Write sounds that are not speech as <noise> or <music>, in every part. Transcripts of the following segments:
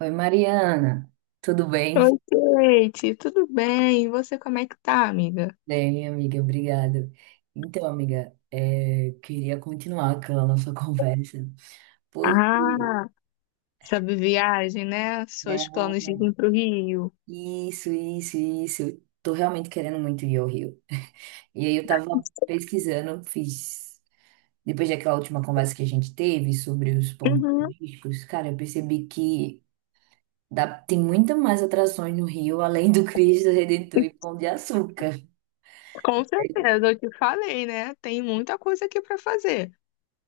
Oi, Mariana, tudo bem? Oi, Kate, tudo bem? E você, como é que tá, amiga? Bem, minha amiga, obrigado. Então, amiga, queria continuar aquela nossa <laughs> conversa, porque, Ah, sabe viagem, né? Seus planos de né, vir pro Rio. isso, eu tô realmente querendo muito ir ao Rio. <laughs> E aí eu tava pesquisando, fiz, depois daquela última conversa que a gente teve sobre os pontos Uhum, turísticos, cara, eu percebi que tem muita mais atrações no Rio, além do Cristo Redentor e Pão de Açúcar. com certeza, eu te falei, né? Tem muita coisa aqui pra fazer.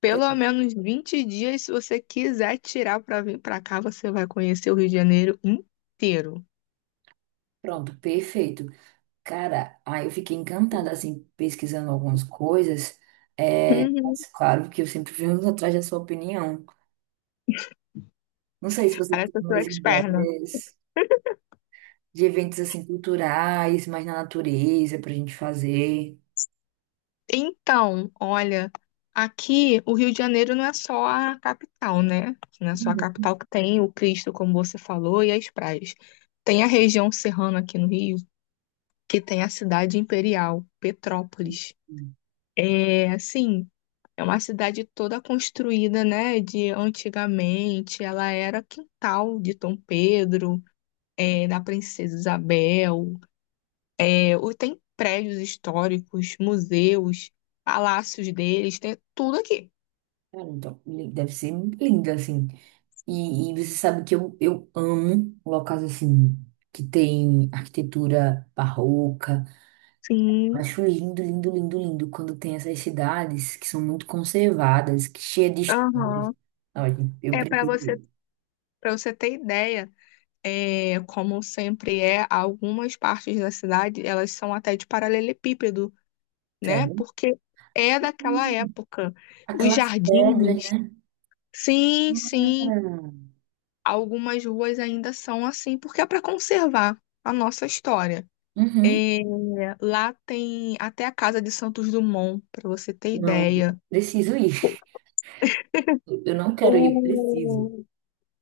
Pelo menos 20 dias, se você quiser tirar pra vir pra cá, você vai conhecer o Rio de Janeiro inteiro. Pronto, perfeito. Cara, aí eu fiquei encantada, assim, pesquisando algumas coisas. É, Uhum. mas claro que eu sempre venho <laughs> atrás da sua opinião. Não sei se você Parece tem que eu sou mais expert, né? ideias de eventos, assim, culturais, mais na natureza, pra gente fazer. Então, olha, aqui o Rio de Janeiro não é só a capital, né? Não é só a Uhum. capital que tem o Cristo, como você falou, e as praias. Tem a região serrana aqui no Rio, que tem a cidade imperial, Petrópolis. É, assim, é uma cidade toda construída, né, de antigamente. Ela era quintal de Dom Pedro, da Princesa Isabel. Tem prédios históricos, museus, palácios deles, tem tudo aqui. Cara, então, deve ser lindo, assim. E você sabe que eu amo locais, assim, que tem arquitetura barroca. Sim, Acho lindo, lindo, lindo, lindo quando tem essas cidades que são muito conservadas, que cheia de histórias. aham. Olha, eu É para você, preciso, para você ter ideia, como sempre é, algumas partes da cidade, elas são até de paralelepípedo, né? sério. Porque é daquela Hum, época. Os Aquelas pedras, jardins, né? sim, sim, Cara? algumas ruas ainda são assim, porque é para conservar a nossa história. Uhum. É, lá tem até a Casa de Santos Dumont, para você ter Não, ideia. preciso ir. Eu não quero ir, preciso. O,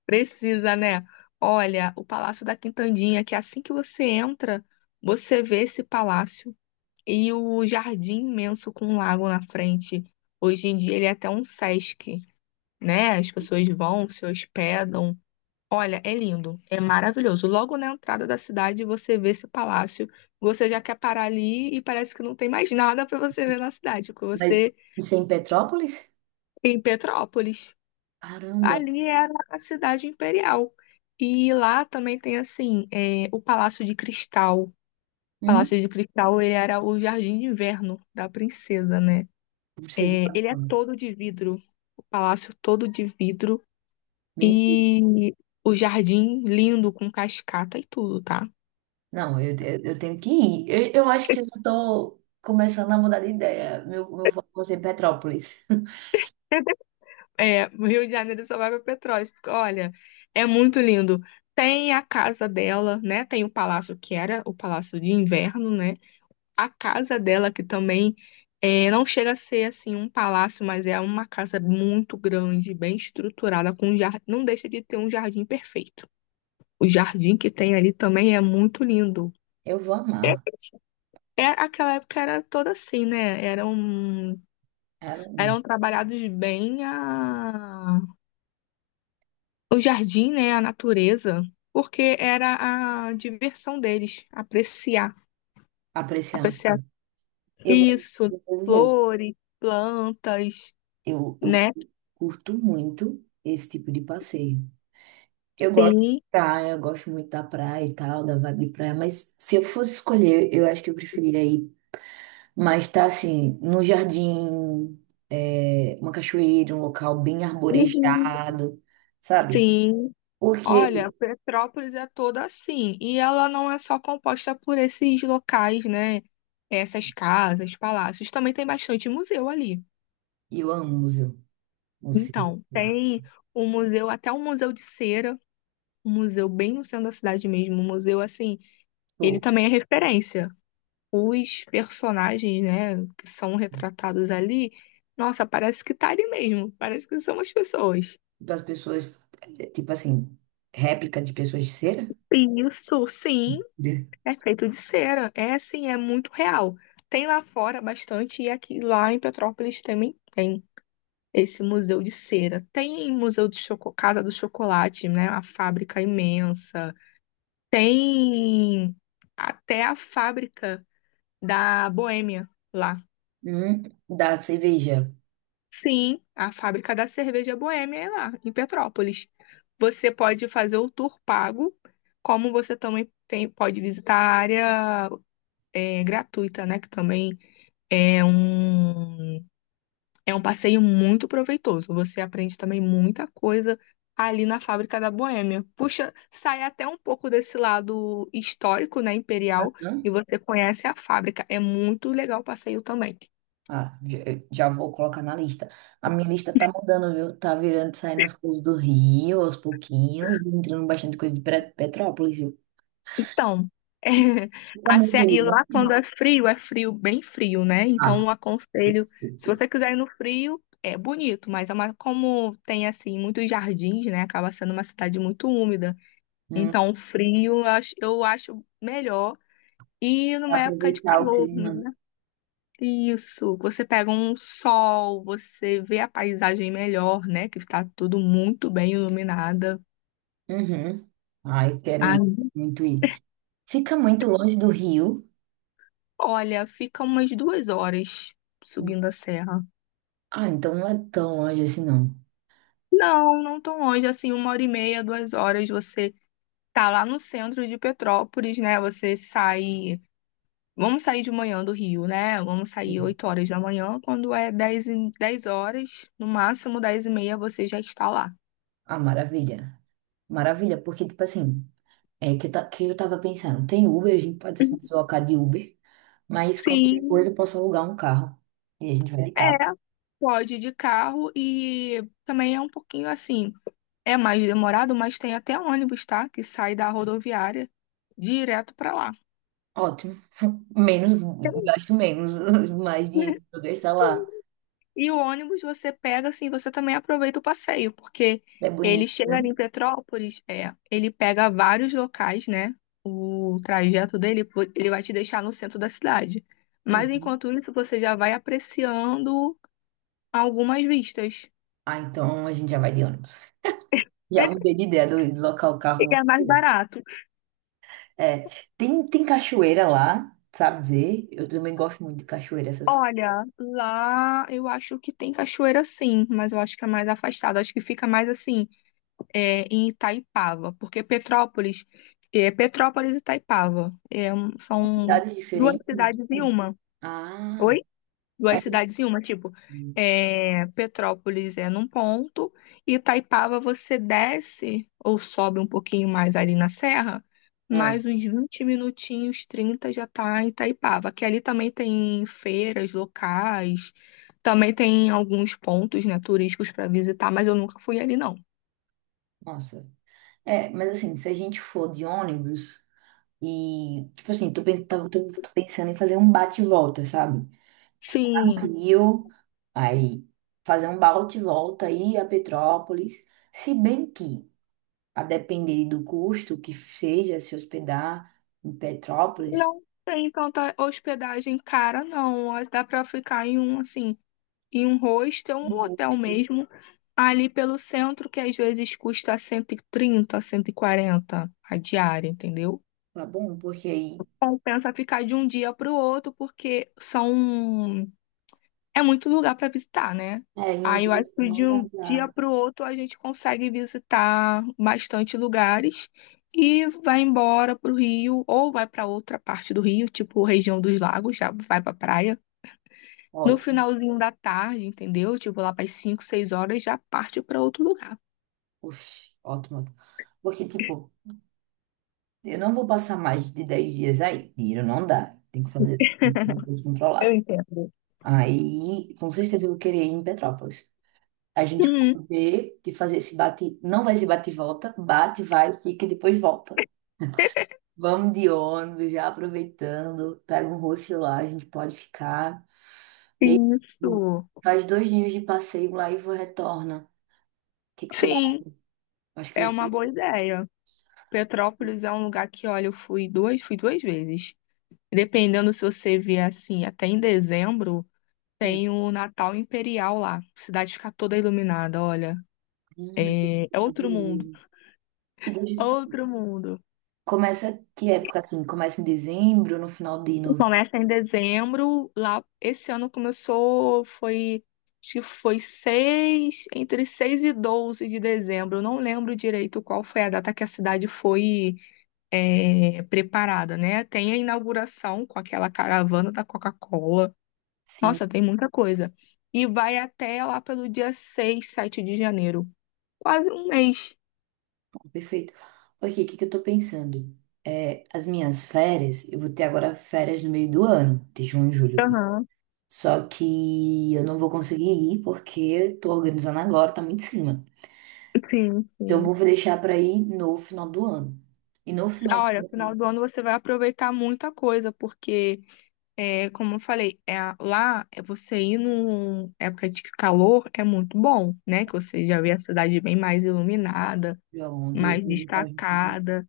Precisa, né? Olha, o Palácio da Quintandinha, que é assim que você entra, você vê esse palácio e o jardim imenso com um lago na frente. Hoje em dia ele é até um Sesc, né? As pessoas vão, se hospedam. Olha, é lindo, é maravilhoso. Logo na entrada da cidade você vê esse palácio, você já quer parar ali e parece que não tem mais nada para você ver na cidade, porque Mas você isso é em Petrópolis? é em Petrópolis. Caramba. Ali era a cidade imperial. E lá também tem, assim, o Palácio de Cristal. O Palácio Hum, de Cristal, ele era o jardim de inverno da princesa, né? eu preciso ir É, ele é agora. todo de vidro, o palácio todo de vidro. Mentira. E o jardim lindo, com cascata e tudo, tá? Não, eu tenho que ir. Eu acho que eu já tô começando a mudar de ideia. Meu foco vai ser Petrópolis. <laughs> É, o Rio de Janeiro só vai pra Petrópolis, porque, olha, é muito lindo. Tem a casa dela, né? Tem o palácio que era o palácio de inverno, né? A casa dela, que também é, não chega a ser assim um palácio, mas é uma casa muito grande, bem estruturada, com um jardim, não deixa de ter um jardim perfeito. O jardim que tem ali também é muito lindo. Eu vou É, amar. é, aquela época era toda assim, né? Caramba. Eram trabalhados o jardim, né? A natureza, porque era a diversão deles, apreciar, Apreciar. apreciar Eu vou isso, eu vou dizer, flores, plantas, eu né? curto muito esse tipo de passeio. Eu gosto de Sim, praia, eu gosto muito da praia e tal, da vibe de praia, mas se eu fosse escolher, eu acho que eu preferiria ir mais tá assim, no jardim, uma cachoeira, um local bem uhum, arborizado, sabe? sim. Porque Olha, Petrópolis é toda assim. E ela não é só composta por esses locais, né? Essas casas, palácios. Também tem bastante museu ali. eu amo museu, museu, Então, né? tem um museu, até um museu de cera, um museu bem no centro da cidade mesmo. Um museu assim, ele Pô, também é referência. Os personagens, né, que são retratados ali, nossa, parece que tá ali mesmo. Parece que são as pessoas. das pessoas, tipo assim, réplica de pessoas de cera. Isso, sim. É feito de cera. É assim, é muito real. Tem lá fora bastante, e aqui lá em Petrópolis também tem esse museu de cera. Tem museu de choco, Casa do Chocolate, né? A fábrica imensa. Tem até a fábrica da Boêmia lá. Hum, Da cerveja. Sim, a fábrica da cerveja Boêmia é lá, em Petrópolis. Você pode fazer o tour pago, como você também pode visitar a área gratuita, né? Que também É um, é um passeio muito proveitoso. Você aprende também muita coisa ali na fábrica da Boêmia. Puxa, sai até um pouco desse lado histórico, né, imperial, e Hum? você conhece a fábrica. É muito legal o passeio também. Ah, já, já vou colocar na lista. A minha lista tá mudando, viu? Tá virando, saindo as coisas do Rio aos pouquinhos, e entrando bastante coisa de Petrópolis, viu? Então, <laughs> é, Fica a muito e lá quando longe. É frio, bem frio, né? Então, Ah, eu aconselho, se perfeito. você quiser ir no frio, é bonito, mas é como tem assim muitos jardins, né? Acaba sendo uma cidade muito úmida. Hum, Então, o frio eu acho melhor. E Pra numa época de aproveitar o calor, clima, né? né? Isso, você pega um sol, você vê a paisagem melhor, né? Que está tudo muito bem iluminada. Uhum. Ah, eu quero ir, Ai, muito ir. Fica muito longe do Rio. olha, fica umas duas horas subindo a serra. Ah, então não é tão longe assim, não. Não, não tão longe, assim, uma hora e meia, duas horas. Você tá lá no centro de Petrópolis, né? Você sai. Vamos sair de manhã do Rio, né? Vamos sair Hum. 8 horas da manhã, quando é 10 horas, no máximo 10 e meia você já está lá. Ah, maravilha. Maravilha, porque, tipo assim. É que, tá, que eu tava pensando, tem Uber, a gente pode se deslocar de Uber, mas qualquer coisa Sim, eu posso alugar um carro. E a gente vai de é. carro. Pode ir de carro e também é um pouquinho assim, é mais demorado, mas tem até ônibus, tá? Que sai da rodoviária direto para lá. Ótimo. <laughs> Menos, gasto menos, <laughs> mais dinheiro <laughs> pra eu gastar Sim. lá. E o ônibus você pega, assim, você também aproveita o passeio, porque É ele bonito, chega né? ali em Petrópolis, é, ele pega vários locais, né? O trajeto dele, pô, ele vai te deixar no centro da cidade. Mas Uhum. enquanto isso, você já vai apreciando algumas vistas. Ah, então a gente já vai de ônibus. <laughs> Já mudei de ideia do deslocar o E carro. é mais barato. É, tem cachoeira lá, sabe dizer? Eu também gosto muito de cachoeira, essas Olha, lá eu acho que tem cachoeira sim, mas eu acho que é mais afastado. Acho que fica mais assim. É, em Itaipava, porque Petrópolis, é, Petrópolis e Itaipava é, são cidades duas diferentes. Muito cidades em bom. uma. Ah, Oi? Duas é. cidades em uma, tipo, Hum, é, Petrópolis é num ponto e Itaipava você desce ou sobe um pouquinho mais ali na serra, é, mais uns 20 minutinhos, 30 já tá em Itaipava, que ali também tem feiras locais, também tem alguns pontos, né, turísticos para visitar, mas eu nunca fui ali não. Nossa. É, mas assim, se a gente for de ônibus e, tipo assim, tô pensando em fazer um bate e volta, sabe? Ficar no Sim, Rio, aí fazer um bate e volta, ir a Petrópolis. Se bem que, a depender do custo que seja se hospedar em Petrópolis, não tem tanta hospedagem cara, não. Mas dá pra ficar em um, assim, em um hostel, um hotel mesmo, ali pelo centro, que às vezes custa cento e 140 a diária, entendeu? tá bom, porque aí, Compensa ficar de um dia pro outro, porque são é muito lugar para visitar, né? Em um Aí eu dia acho assim, que de não vai um dia dar. para o outro a gente consegue visitar bastante lugares e vai embora para o Rio ou vai para outra parte do Rio, tipo região dos lagos, já vai para praia. No Ótimo, finalzinho da tarde, entendeu? Tipo lá para as 5, 6 horas já parte para outro lugar. oxe, ótimo. Ótimo. Porque, tipo, eu não vou passar mais de 10 dias aí. Dinheiro não dá. Tem que fazer tudo Eu controlado. entendo. Aí, com certeza, eu vou querer ir em Petrópolis. A gente Hum, pode ver de fazer esse bate. Não vai ser bate e volta. Bate, vai, fica e depois volta. Vamos de ônibus, já aproveitando. Pega um hostel lá, a gente pode ficar. E aí, isso. faz 2 dias de passeio lá e retorna. O que que tu acha? Sim, Acho que vai é uma boa ser. ideia. Petrópolis é um lugar que, olha, fui duas vezes. E dependendo se você vier assim, até em dezembro, Hum, tem o Natal Imperial lá. A cidade fica toda iluminada, olha. hum. É, é Tá outro mundo, bonito. E deixa eu te outro falar. mundo. Começa que época assim? Começa em dezembro, no final de novembro. Começa em dezembro, lá esse ano começou, foi, acho que foi 6 e 12 de dezembro. Eu não lembro direito qual foi a data que a cidade foi é, preparada, né? Tem a inauguração com aquela caravana da Coca-Cola. Sim, Nossa, tem muita coisa. E vai até lá pelo dia 6, 7 de janeiro. Quase um mês. perfeito. Ok, o que que eu tô pensando? É, as minhas férias, eu vou ter agora férias no meio do ano, de junho e julho. Aham, Só que eu não vou conseguir ir porque eu tô organizando agora, tá muito em cima. sim, Então sim. eu vou deixar pra ir no final do ano. E no final Ah, olha, do final do ano você vai aproveitar muita coisa, porque, é, como eu falei, é, lá é você ir numa época de calor é muito bom, né? Que você já vê a cidade bem mais iluminada, ano, ontem eu ia mais perguntar a gente. destacada.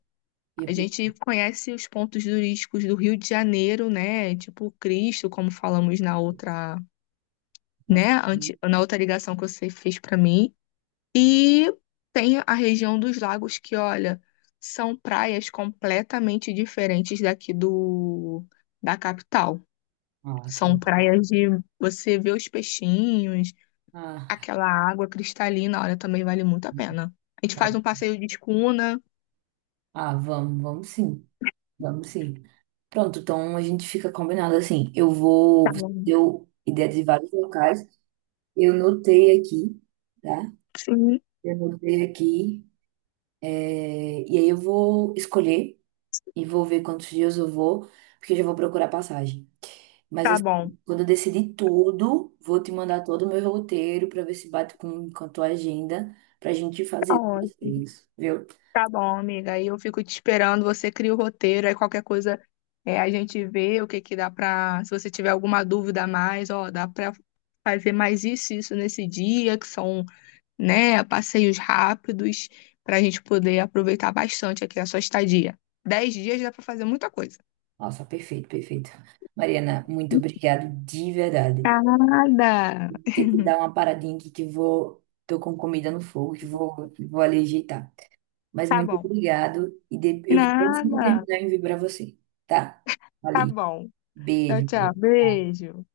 Ia A gente perguntar, conhece os pontos turísticos do Rio de Janeiro, né? Tipo Cristo, como falamos na outra né? Na outra ligação que você fez para mim. E tem a região dos lagos que, olha, são praias completamente diferentes daqui do da capital. ah, São quero. praias de você ver os peixinhos, Ah, aquela água cristalina, olha, também vale muito a pena. A gente faz um passeio de escuna. ah, vamos, vamos sim. Vamos sim. Pronto, então a gente fica combinado assim. Eu Tá vou. Você bom. deu ideia de vários locais. Eu notei aqui, tá? Sim, Eu notei aqui. E aí eu vou escolher e vou ver quantos dias eu vou, porque eu já vou procurar passagem. Mas tá assim, bom. quando eu decidir tudo, vou te mandar todo o meu roteiro para ver se bate com a tua agenda pra gente Tá fazer ótimo. isso, viu? Tá bom, amiga. Aí eu fico te esperando. Você cria o roteiro. Aí qualquer coisa é, a gente vê o que que dá pra. Se você tiver alguma dúvida a mais, ó, dá pra fazer mais isso, e isso nesse dia, que são, né, passeios rápidos, pra gente poder aproveitar bastante aqui a sua estadia. Dez dias dá pra fazer muita coisa. Nossa, perfeito, perfeito. Mariana, muito obrigado de verdade. Nada. Ter que dar uma paradinha aqui que vou, tô com comida no fogo, que vou ali ajeitar. Mas Tá muito bom. obrigado e eu vou sempre Nada. terminar e enviar para você, tá? Tá Ali. bom. Tchau, Beijo. tchau. Tchau. Beijo.